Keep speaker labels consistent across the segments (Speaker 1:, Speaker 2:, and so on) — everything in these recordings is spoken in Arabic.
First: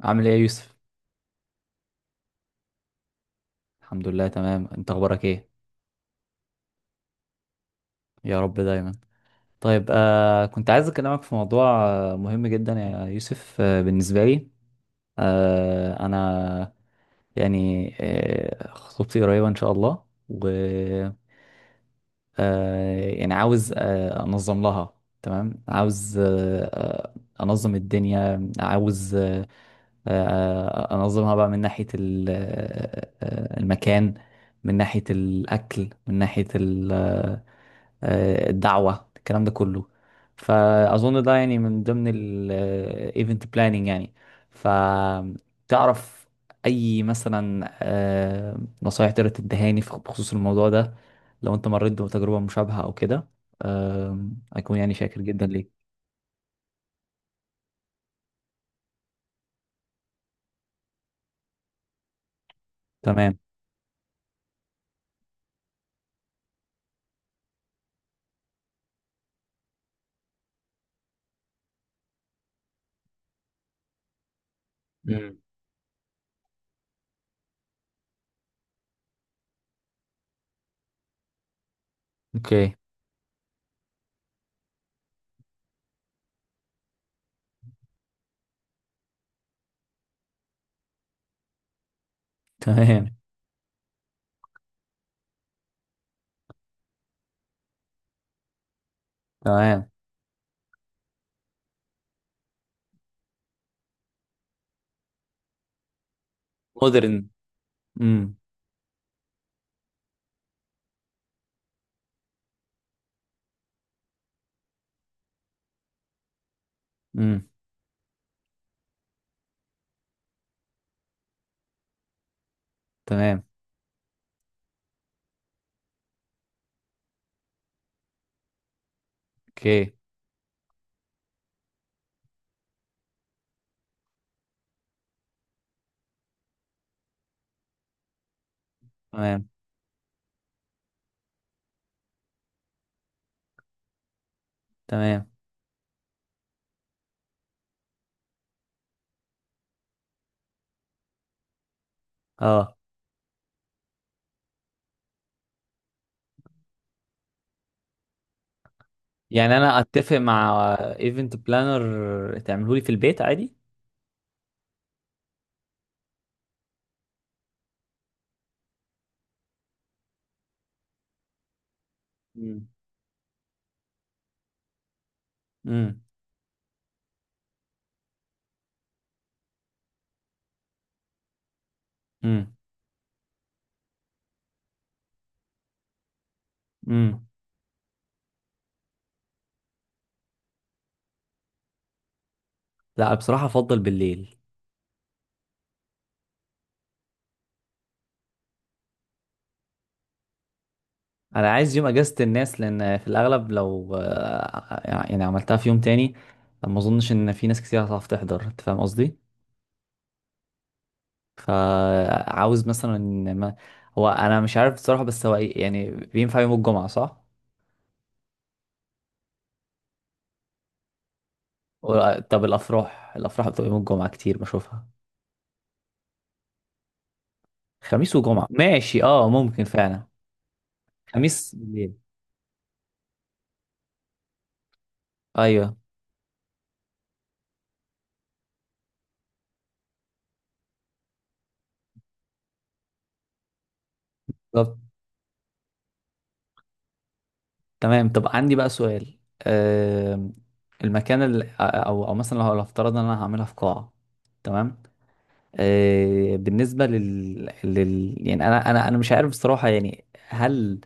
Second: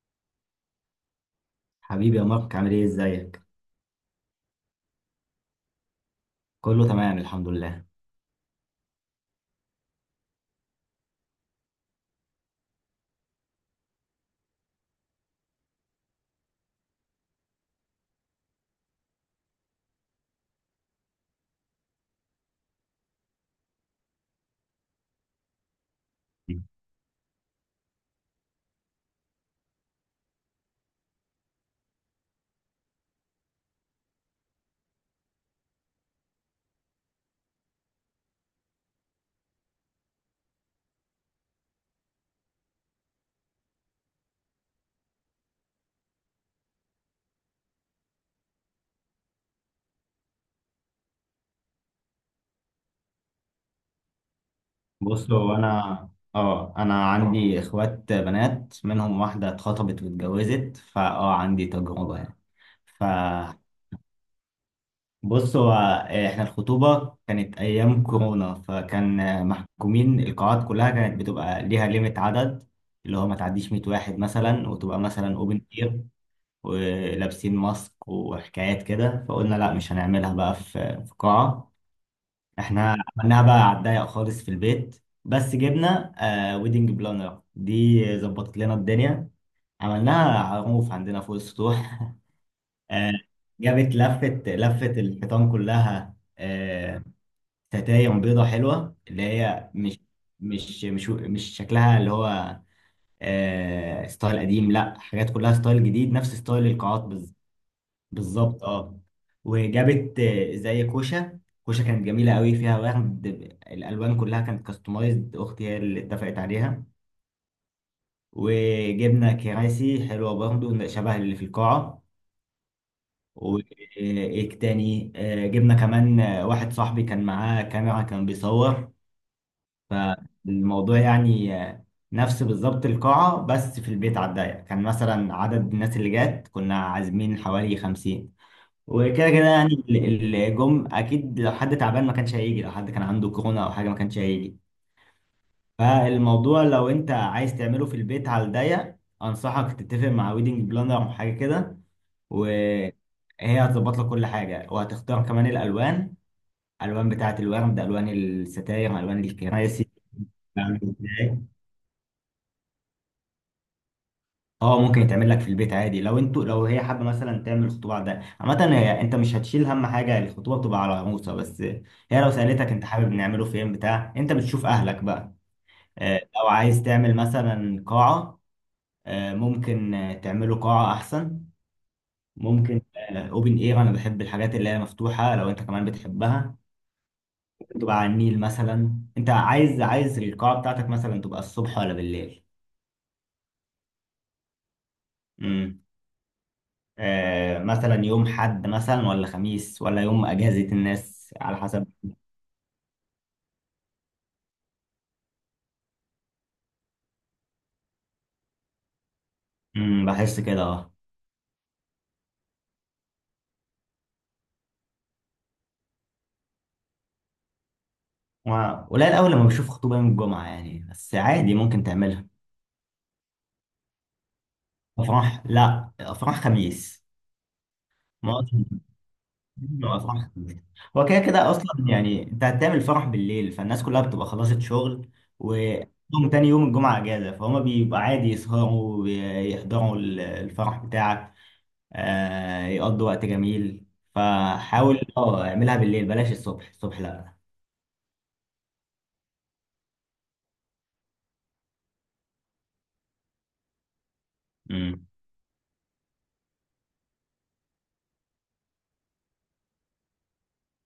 Speaker 1: عامل ايه يا يوسف؟
Speaker 2: حبيبي يا مارك، عامل ايه؟ ازيك؟
Speaker 1: الحمد لله تمام. انت اخبارك ايه؟
Speaker 2: كله تمام الحمد لله.
Speaker 1: يا رب دايما. طيب كنت عايز اكلمك في موضوع مهم جدا يا يوسف، بالنسبه لي. انا يعني خطوبتي قريبه ان شاء الله. يعني عاوز انظم لها. تمام، عاوز انظم الدنيا. عاوز آه، انظمها بقى من ناحية المكان، من ناحية الاكل، من ناحية الدعوة، الكلام ده كله. فأظن ده يعني من ضمن الايفنت بلاننج يعني. فتعرف أي مثلا نصايح تقدر تدهاني بخصوص الموضوع ده، لو أنت مريت بتجربة مشابهة أو كده؟ أكون يعني شاكر
Speaker 2: بص،
Speaker 1: جدا
Speaker 2: هو
Speaker 1: ليك.
Speaker 2: انا اه انا عندي اخوات بنات، منهم واحده اتخطبت واتجوزت، فاه عندي تجربه يعني.
Speaker 1: تمام.
Speaker 2: فبص، هو احنا الخطوبه كانت ايام كورونا، فكان محكومين. القاعات كلها كانت بتبقى ليها ليميت عدد، اللي هو ما تعديش 100 واحد مثلا، وتبقى
Speaker 1: مم.
Speaker 2: مثلا اوبن اير ولابسين ماسك وحكايات كده. فقلنا لا، مش هنعملها بقى في قاعه.
Speaker 1: اوكي.
Speaker 2: احنا عملناها بقى على الضيق خالص في البيت، بس جبنا آه ويدنج بلانر، دي ظبطت لنا الدنيا. عملناها على الرoof عندنا فوق السطوح آه،
Speaker 1: تمام.
Speaker 2: جابت لفت لفت الحيطان كلها، آه، ستاير بيضة حلوة، اللي هي
Speaker 1: تمام.
Speaker 2: مش مش شكلها اللي هو آه ستايل قديم، لا، حاجات كلها ستايل جديد، نفس ستايل القاعات
Speaker 1: مودرن.
Speaker 2: بالظبط.
Speaker 1: امم.
Speaker 2: بالظبط، اه. وجابت زي كوشه، كوشه كانت جميله قوي، فيها ورد. الالوان كلها كانت كاستمايزد، اختي هي اللي اتفقت عليها.
Speaker 1: امم.
Speaker 2: وجبنا كراسي حلوه برضو شبه اللي في القاعه.
Speaker 1: تمام.
Speaker 2: وايه تاني، جبنا كمان واحد صاحبي كان معاه كاميرا، كان بيصور
Speaker 1: اوكي.
Speaker 2: الموضوع يعني. نفس بالظبط القاعه، بس في البيت على الضيق. كان مثلا عدد الناس اللي جات كنا عازمين حوالي 50. وكده كده
Speaker 1: تمام.
Speaker 2: يعني الجم، اكيد لو حد تعبان ما كانش هيجي، لو حد كان عنده كورونا او حاجه ما كانش هيجي.
Speaker 1: تمام.
Speaker 2: فالموضوع لو انت عايز تعمله في البيت على الضيق، انصحك تتفق مع ويدنج بلانر او حاجه كده،
Speaker 1: اه،
Speaker 2: وهي هتظبط لك كل حاجه، وهتختار كمان الالوان: الوان بتاعه الورد، الوان الستاير، الوان
Speaker 1: يعني انا
Speaker 2: الكراسي.
Speaker 1: اتفق مع
Speaker 2: بتعمل
Speaker 1: ايفنت
Speaker 2: إزاي.
Speaker 1: بلانر تعمله لي في البيت عادي؟
Speaker 2: اه، ممكن يتعمل لك في البيت عادي. لو انتوا، لو هي حابه مثلا تعمل خطوبه عاديه عامه، انت مش هتشيل هم حاجه، الخطوبه بتبقى على موسى. بس هي لو
Speaker 1: مم.
Speaker 2: سالتك انت حابب نعمله فين بتاع، انت بتشوف اهلك بقى.
Speaker 1: امم.
Speaker 2: لو عايز تعمل مثلا قاعه، ممكن تعمله قاعه احسن.
Speaker 1: امم.
Speaker 2: ممكن اوبن اير، انا بحب الحاجات اللي هي مفتوحه، لو انت كمان بتحبها
Speaker 1: امم.
Speaker 2: تبقى على النيل مثلا. انت عايز القاعه بتاعتك مثلا تبقى الصبح ولا بالليل؟
Speaker 1: لا، بصراحه افضل بالليل.
Speaker 2: مثلا يوم حد مثلا، ولا خميس، ولا يوم اجازة الناس
Speaker 1: انا
Speaker 2: على
Speaker 1: عايز يوم
Speaker 2: حسب.
Speaker 1: اجازه الناس، لان في الاغلب لو يعني عملتها في يوم تاني ما اظنش ان في ناس كتير هتعرف تحضر، انت فاهم قصدي.
Speaker 2: امم، بحس كده، اه.
Speaker 1: فعاوز مثلا إن ما، هو انا مش عارف بصراحه، بس هو يعني بينفع يوم الجمعه صح؟
Speaker 2: و- قليل قوي لما بشوف خطوبة يوم الجمعة يعني، بس عادي ممكن تعملها.
Speaker 1: طب الافراح، الافراح بتبقى يوم الجمعه كتير بشوفها.
Speaker 2: افراح لا، افراح خميس.
Speaker 1: خميس
Speaker 2: ما هو
Speaker 1: وجمعه،
Speaker 2: أصلاً
Speaker 1: ماشي اه ممكن فعلا.
Speaker 2: افراح خميس. هو كده كده
Speaker 1: خميس
Speaker 2: اصلا
Speaker 1: بالليل.
Speaker 2: يعني، انت هتعمل فرح بالليل، فالناس كلها بتبقى خلصت شغل،
Speaker 1: ايوه.
Speaker 2: ويوم تاني يوم الجمعة اجازة، فهم بيبقى عادي يسهروا ويحضروا الفرح بتاعك، آه، يقضوا وقت جميل. مم.
Speaker 1: بالظبط.
Speaker 2: فحاول اه اعملها بالليل، بلاش الصبح، الصبح لا.
Speaker 1: تمام. طب عندي بقى سؤال، آم، المكان اللي او او مثلا لو لو افترض ان انا هعملها في قاعه، تمام،
Speaker 2: مم.
Speaker 1: بالنسبه لل... لل يعني انا مش عارف بصراحه. يعني هل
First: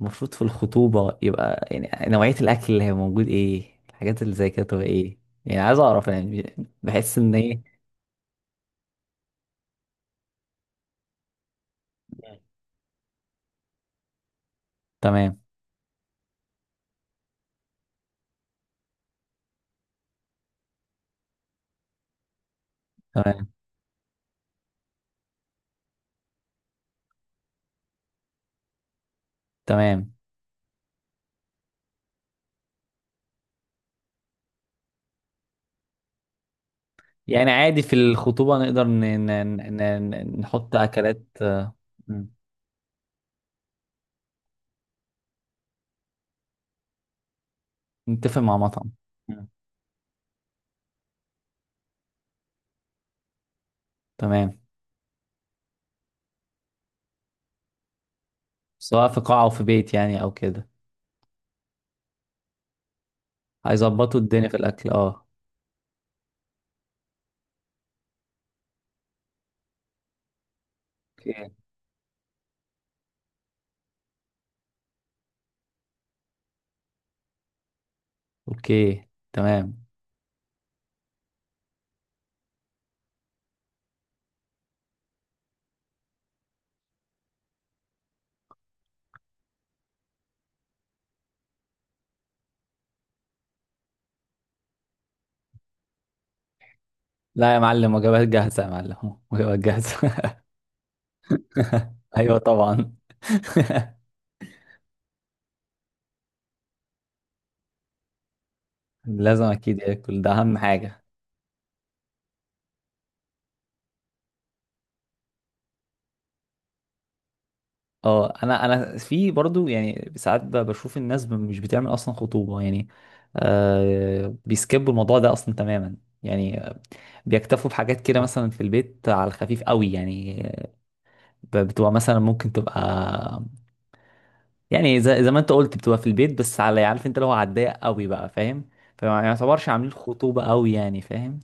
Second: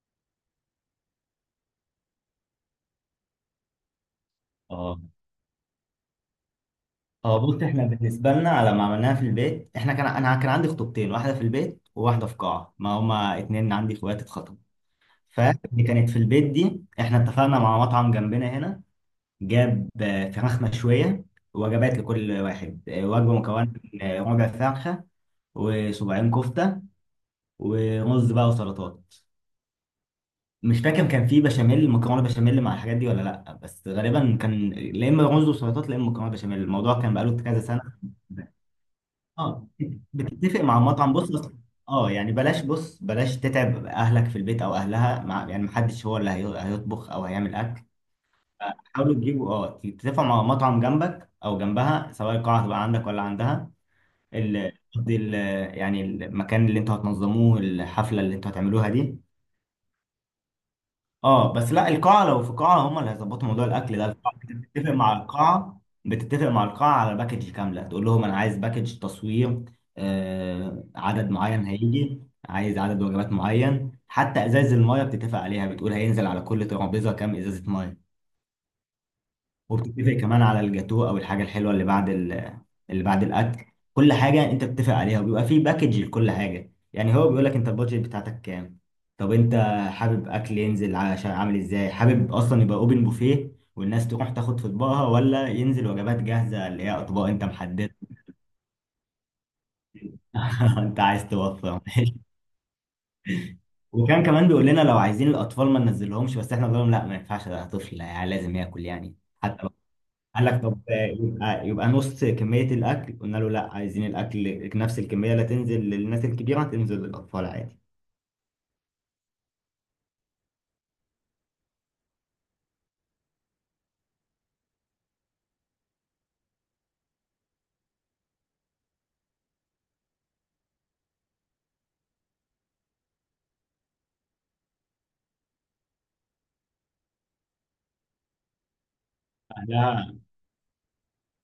Speaker 1: المفروض في الخطوبه يبقى يعني نوعيه الاكل اللي هي موجود ايه؟ الحاجات اللي زي كده تبقى
Speaker 2: اه
Speaker 1: ايه؟ يعني عايز اعرف يعني، بحس ان
Speaker 2: اه،
Speaker 1: ايه.
Speaker 2: بص، احنا بالنسبه لنا لما عملناها في البيت، احنا كان، انا كان عندي خطوبتين، واحده في البيت وواحده في قاعه، ما هما اتنين عندي اخوات اتخطبوا.
Speaker 1: تمام.
Speaker 2: فاللي كانت في البيت دي احنا اتفقنا مع مطعم جنبنا هنا، جاب فراخ مشويه، وجبات لكل واحد، وجبه
Speaker 1: تمام.
Speaker 2: مكونه من ربع فرخه، وصباعين كفته، ورز بقى وسلطات.
Speaker 1: تمام.
Speaker 2: مش فاكر كان في بشاميل مكرونه بشاميل مع الحاجات دي ولا لا، بس غالبا كان لا اما رز وسلطات، لا اما مكرونه بشاميل. الموضوع كان بقاله
Speaker 1: يعني
Speaker 2: كذا سنه.
Speaker 1: عادي في الخطوبه نقدر
Speaker 2: اه، بتتفق
Speaker 1: نحط
Speaker 2: مع المطعم.
Speaker 1: اكلات
Speaker 2: اه يعني، بلاش، بص، بلاش تتعب اهلك في البيت او اهلها، مع يعني محدش هو اللي هيطبخ او هيعمل اكل.
Speaker 1: نتفق مع مطعم.
Speaker 2: حاولوا
Speaker 1: مم.
Speaker 2: تجيبوا، اه، تتفقوا مع مطعم جنبك او جنبها، سواء القاعه هتبقى عندك ولا عندها.
Speaker 1: تمام.
Speaker 2: ال... قصدي ال... يعني المكان اللي انتوا هتنظموه، الحفله اللي انتوا هتعملوها
Speaker 1: سواء
Speaker 2: دي.
Speaker 1: في قاعة أو في بيت، يعني أو كده.
Speaker 2: اه بس لا، القاعة، لو في قاعة، هم اللي هيظبطوا موضوع الأكل ده.
Speaker 1: هيظبطوا
Speaker 2: القاعة
Speaker 1: الدنيا في الأكل
Speaker 2: بتتفق مع
Speaker 1: اه.
Speaker 2: القاعة على باكج كاملة. تقول لهم أنا عايز باكج تصوير، آه، عدد
Speaker 1: اوكي.
Speaker 2: معين هيجي، عايز عدد وجبات معين. حتى إزاز المية بتتفق عليها، بتقول هينزل على كل ترابيزة كام إزازة مية.
Speaker 1: أوكي تمام.
Speaker 2: وبتتفق كمان على الجاتوه او الحاجه الحلوه اللي بعد الاكل. كل حاجه انت بتتفق عليها، وبيبقى في باكج لكل حاجه. يعني هو بيقول لك انت البادجت بتاعتك كام، طب انت حابب اكل ينزل عشان عامل ازاي، حابب اصلا يبقى اوبن بوفيه والناس تروح تاخد في اطباقها، ولا ينزل وجبات جاهزه اللي هي اطباق انت
Speaker 1: لا يا
Speaker 2: محددها.
Speaker 1: معلم، وجبات جاهزة، يا معلم وجبات جاهزة.
Speaker 2: انت عايز توفر.
Speaker 1: أيوة طبعا.
Speaker 2: وكان كمان بيقول لنا لو عايزين الاطفال ما ننزلهمش، بس احنا بنقول لهم لا، ما ينفعش، ده طفل يعني، لازم ياكل يعني.
Speaker 1: لازم
Speaker 2: حتى
Speaker 1: أكيد ياكل، ده
Speaker 2: قال
Speaker 1: أهم
Speaker 2: لك طب،
Speaker 1: حاجة.
Speaker 2: يبقى نص كمية الأكل، قلنا له لا، عايزين الأكل نفس الكمية، لا تنزل للناس الكبيرة تنزل للأطفال عادي.
Speaker 1: اه، أنا أنا في برضو يعني ساعات بشوف الناس مش بتعمل أصلا خطوبة يعني. آه بيسكبوا الموضوع ده أصلا تماما يعني. بيكتفوا بحاجات كده، مثلا في البيت على الخفيف قوي يعني. بتبقى مثلا ممكن تبقى، يعني زي ما انت قلت بتبقى في البيت بس على، عارف انت اللي هو على الضيق قوي بقى، فاهم؟ فما يعتبرش عاملين
Speaker 2: أهلها،
Speaker 1: خطوبة قوي يعني، فاهم.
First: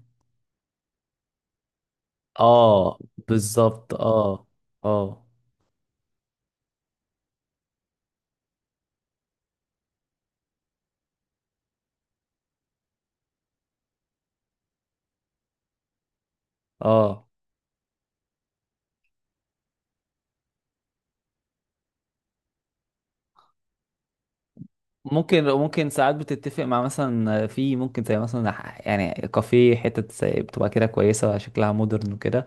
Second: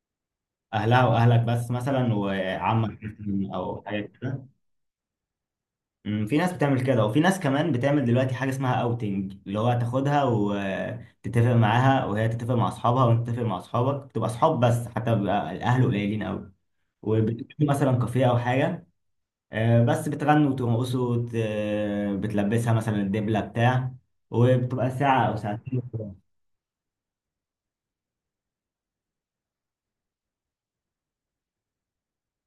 Speaker 2: أهلها وأهلك بس مثلا،
Speaker 1: اه.
Speaker 2: وعمك مثلاً أو
Speaker 1: بالظبط
Speaker 2: حاجة كده.
Speaker 1: اه. اه.
Speaker 2: أمم، في ناس بتعمل كده، وفي ناس كمان بتعمل دلوقتي حاجة اسمها أوتنج، اللي هو تاخدها وتتفق معاها، وهي تتفق مع أصحابها، وأنت تتفق مع أصحابك، تبقى أصحاب بس، حتى بيبقى الأهل قليلين أوي.
Speaker 1: اه.
Speaker 2: وبتكون مثلا كافيه أو حاجة، بس بتغنوا وترقصوا وت- آه، بتلبسها مثلا الدبلة بتاع، وبتبقى ساعة أو
Speaker 1: ممكن،
Speaker 2: ساعتين.
Speaker 1: ممكن ساعات بتتفق مع مثلا، في ممكن زي مثلا يعني كافيه، حتة زي بتبقى كده كويسة، شكلها مودرن وكده.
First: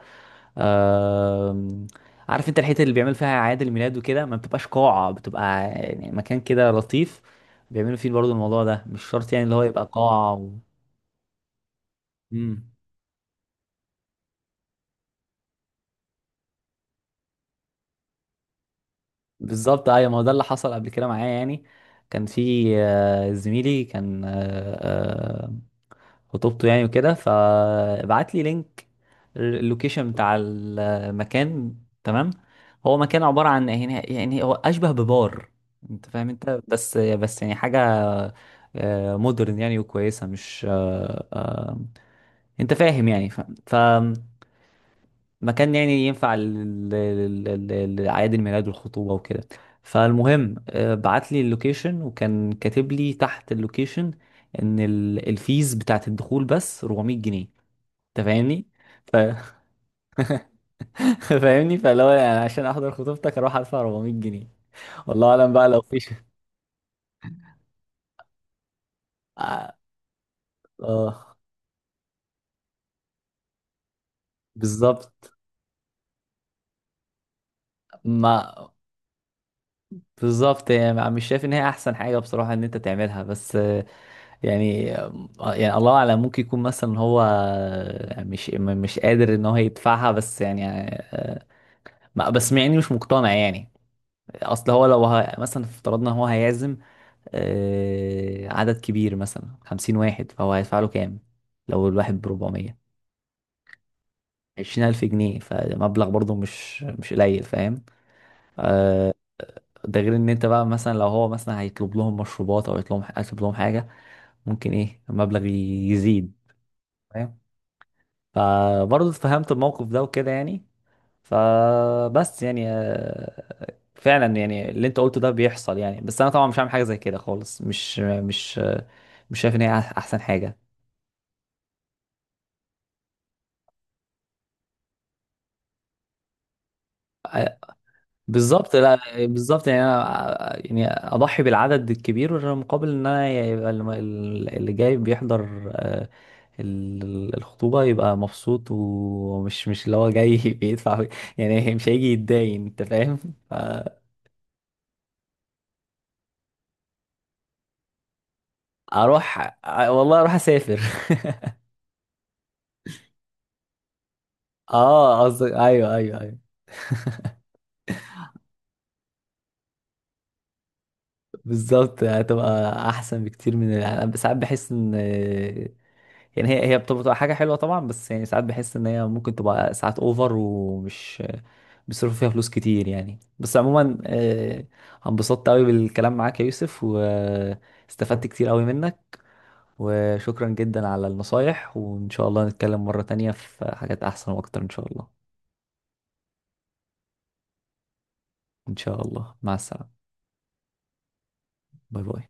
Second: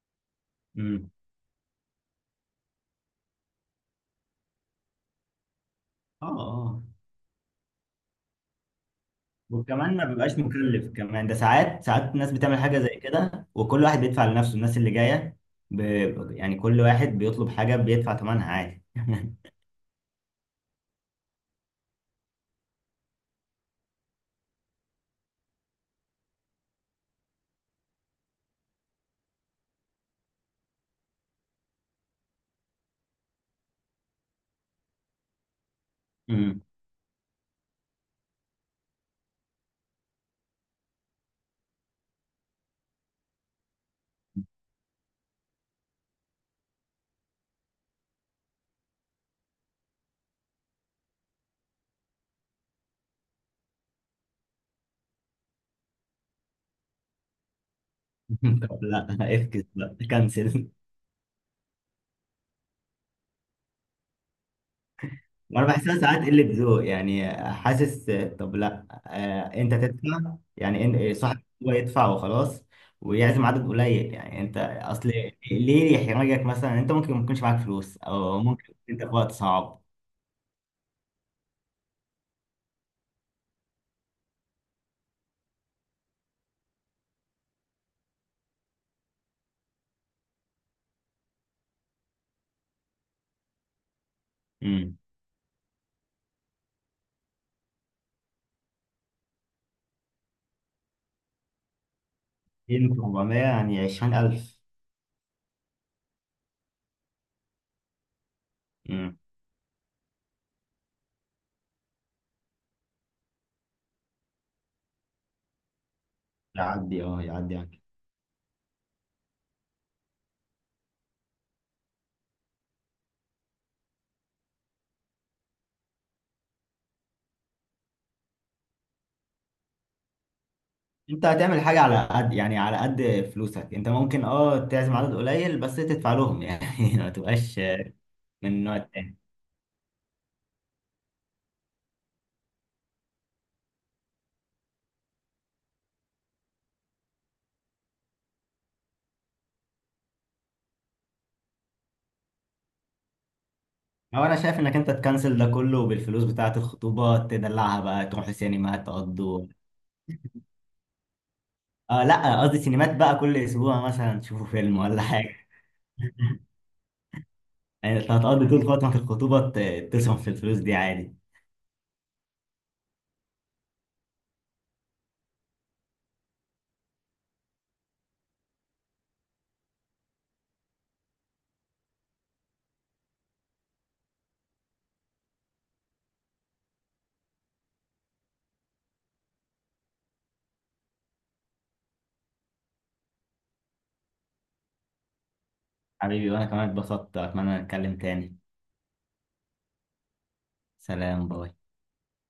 Speaker 2: امم،
Speaker 1: آم، عارف انت الحته اللي بيعمل فيها اعياد الميلاد وكده، ما بتبقاش قاعه، بتبقى يعني
Speaker 2: اه
Speaker 1: مكان كده
Speaker 2: اه.
Speaker 1: لطيف، بيعملوا فيه برضو الموضوع ده. مش شرط يعني اللي هو يبقى
Speaker 2: وكمان ما
Speaker 1: قاعه
Speaker 2: بيبقاش
Speaker 1: و...
Speaker 2: مكلف كمان، ده ساعات، ساعات الناس بتعمل
Speaker 1: مم.
Speaker 2: حاجة زي كده، وكل واحد بيدفع لنفسه، الناس اللي جاية ب... يعني كل واحد بيطلب حاجة بيدفع ثمنها عادي.
Speaker 1: بالظبط. ايوه، ما هو ده اللي حصل قبل كده معايا يعني. كان في زميلي كان خطوبته يعني وكده، فبعت لي لينك اللوكيشن بتاع المكان. تمام. هو مكان عباره عن يعني، يعني هو اشبه ببار، انت فاهم، انت
Speaker 2: امم.
Speaker 1: بس يعني حاجه مودرن يعني، وكويسة مش انت فاهم يعني. ف... فمكان يعني ينفع لأعياد الميلاد والخطوبة وكده. فالمهم بعت لي اللوكيشن، وكان كاتب لي تحت اللوكيشن ان الفيز بتاعت الدخول بس 400 جنيه. انت فاهمني؟
Speaker 2: طب لا،
Speaker 1: ف...
Speaker 2: افكس بقى كنسل.
Speaker 1: فاهمني؟ فلو يعني عشان احضر خطوبتك اروح ادفع 400 جنيه؟ والله اعلم
Speaker 2: وانا
Speaker 1: بقى لو في
Speaker 2: بحسها ساعات قله ذوق يعني، حاسس طب لا، انت
Speaker 1: اه.
Speaker 2: تدفع يعني، ان
Speaker 1: آه،
Speaker 2: صاحب هو يدفع وخلاص، ويعزم عدد قليل يعني. انت اصل
Speaker 1: بالظبط.
Speaker 2: ليه يحرجك مثلا؟ انت ممكن ما يكونش معاك فلوس،
Speaker 1: ما
Speaker 2: او ممكن انت في وقت صعب.
Speaker 1: بالظبط. يعني مش شايف ان هي احسن حاجه بصراحه ان انت تعملها، بس يعني يعني الله اعلم ممكن يكون مثلا هو مش مش قادر ان هو يدفعها، بس يعني آه، بس يعني مش مقتنع يعني. اصل هو
Speaker 2: امم.
Speaker 1: لو مثلا افترضنا هو هيعزم عدد كبير مثلا 50 واحد، فهو هيدفع له كام؟ لو الواحد بربعمية،
Speaker 2: 400 يعني 20,000.
Speaker 1: 20000 جنيه، فمبلغ برضه مش مش قليل فاهم.
Speaker 2: امم،
Speaker 1: ده غير ان انت بقى مثلا لو هو مثلا هيطلب لهم مشروبات او يطلب لهم، هيطلب لهم حاجة، ممكن ايه المبلغ يزيد.
Speaker 2: يعدي، اه
Speaker 1: فاهم.
Speaker 2: يعدي يعني.
Speaker 1: فبرضه اتفهمت الموقف ده وكده يعني. فبس يعني فعلا يعني اللي انت قلته ده بيحصل يعني، بس انا طبعا مش هعمل حاجه زي كده خالص. مش مش مش شايف ان هي احسن حاجه.
Speaker 2: انت هتعمل حاجه على قد يعني، على قد فلوسك، انت ممكن اه تعزم عدد قليل بس تدفع لهم يعني. ما
Speaker 1: آه،
Speaker 2: تبقاش من
Speaker 1: بالظبط،
Speaker 2: النوع التاني.
Speaker 1: لا. بالظبط يعني، انا يعني اضحي بالعدد الكبير مقابل ان انا يبقى اللي جاي بيحضر الخطوبة يبقى مبسوط، ومش مش اللي هو جاي بيدفع يعني. مش هيجي يتداين، انت فاهم. ف-
Speaker 2: هو انا شايف انك انت تكنسل ده كله، بالفلوس بتاعة الخطوبة تدلعها بقى، تروح سينما، تقضوا،
Speaker 1: اروح، والله اروح اسافر.
Speaker 2: آه لا، قصدي سينمات بقى كل اسبوع مثلا تشوفوا فيلم ولا
Speaker 1: اه
Speaker 2: حاجة.
Speaker 1: قصدك، ايوه ايوه ايوه.
Speaker 2: يعني انت هتقضي طول فترة الخطوبة تصرف في الفلوس دي عادي.
Speaker 1: بالظبط، هتبقى احسن بكتير. من، انا ساعات بحس ان يعني هي هي بتبقى حاجه حلوه طبعا، بس يعني ساعات بحس ان هي ممكن تبقى ساعات اوفر، ومش بيصرفوا فيها فلوس كتير يعني. بس عموما انبسطت قوي بالكلام معاك يا يوسف، واستفدت كتير قوي منك، وشكرا جدا على النصايح، وإن شاء الله نتكلم مرة تانية في حاجات أحسن وأكتر إن شاء الله.
Speaker 2: حبيبي، وانا كمان اتبسطت، اتمنى نتكلم تاني.
Speaker 1: إن شاء الله، مع السلامة.
Speaker 2: سلام، باي.
Speaker 1: باي باي.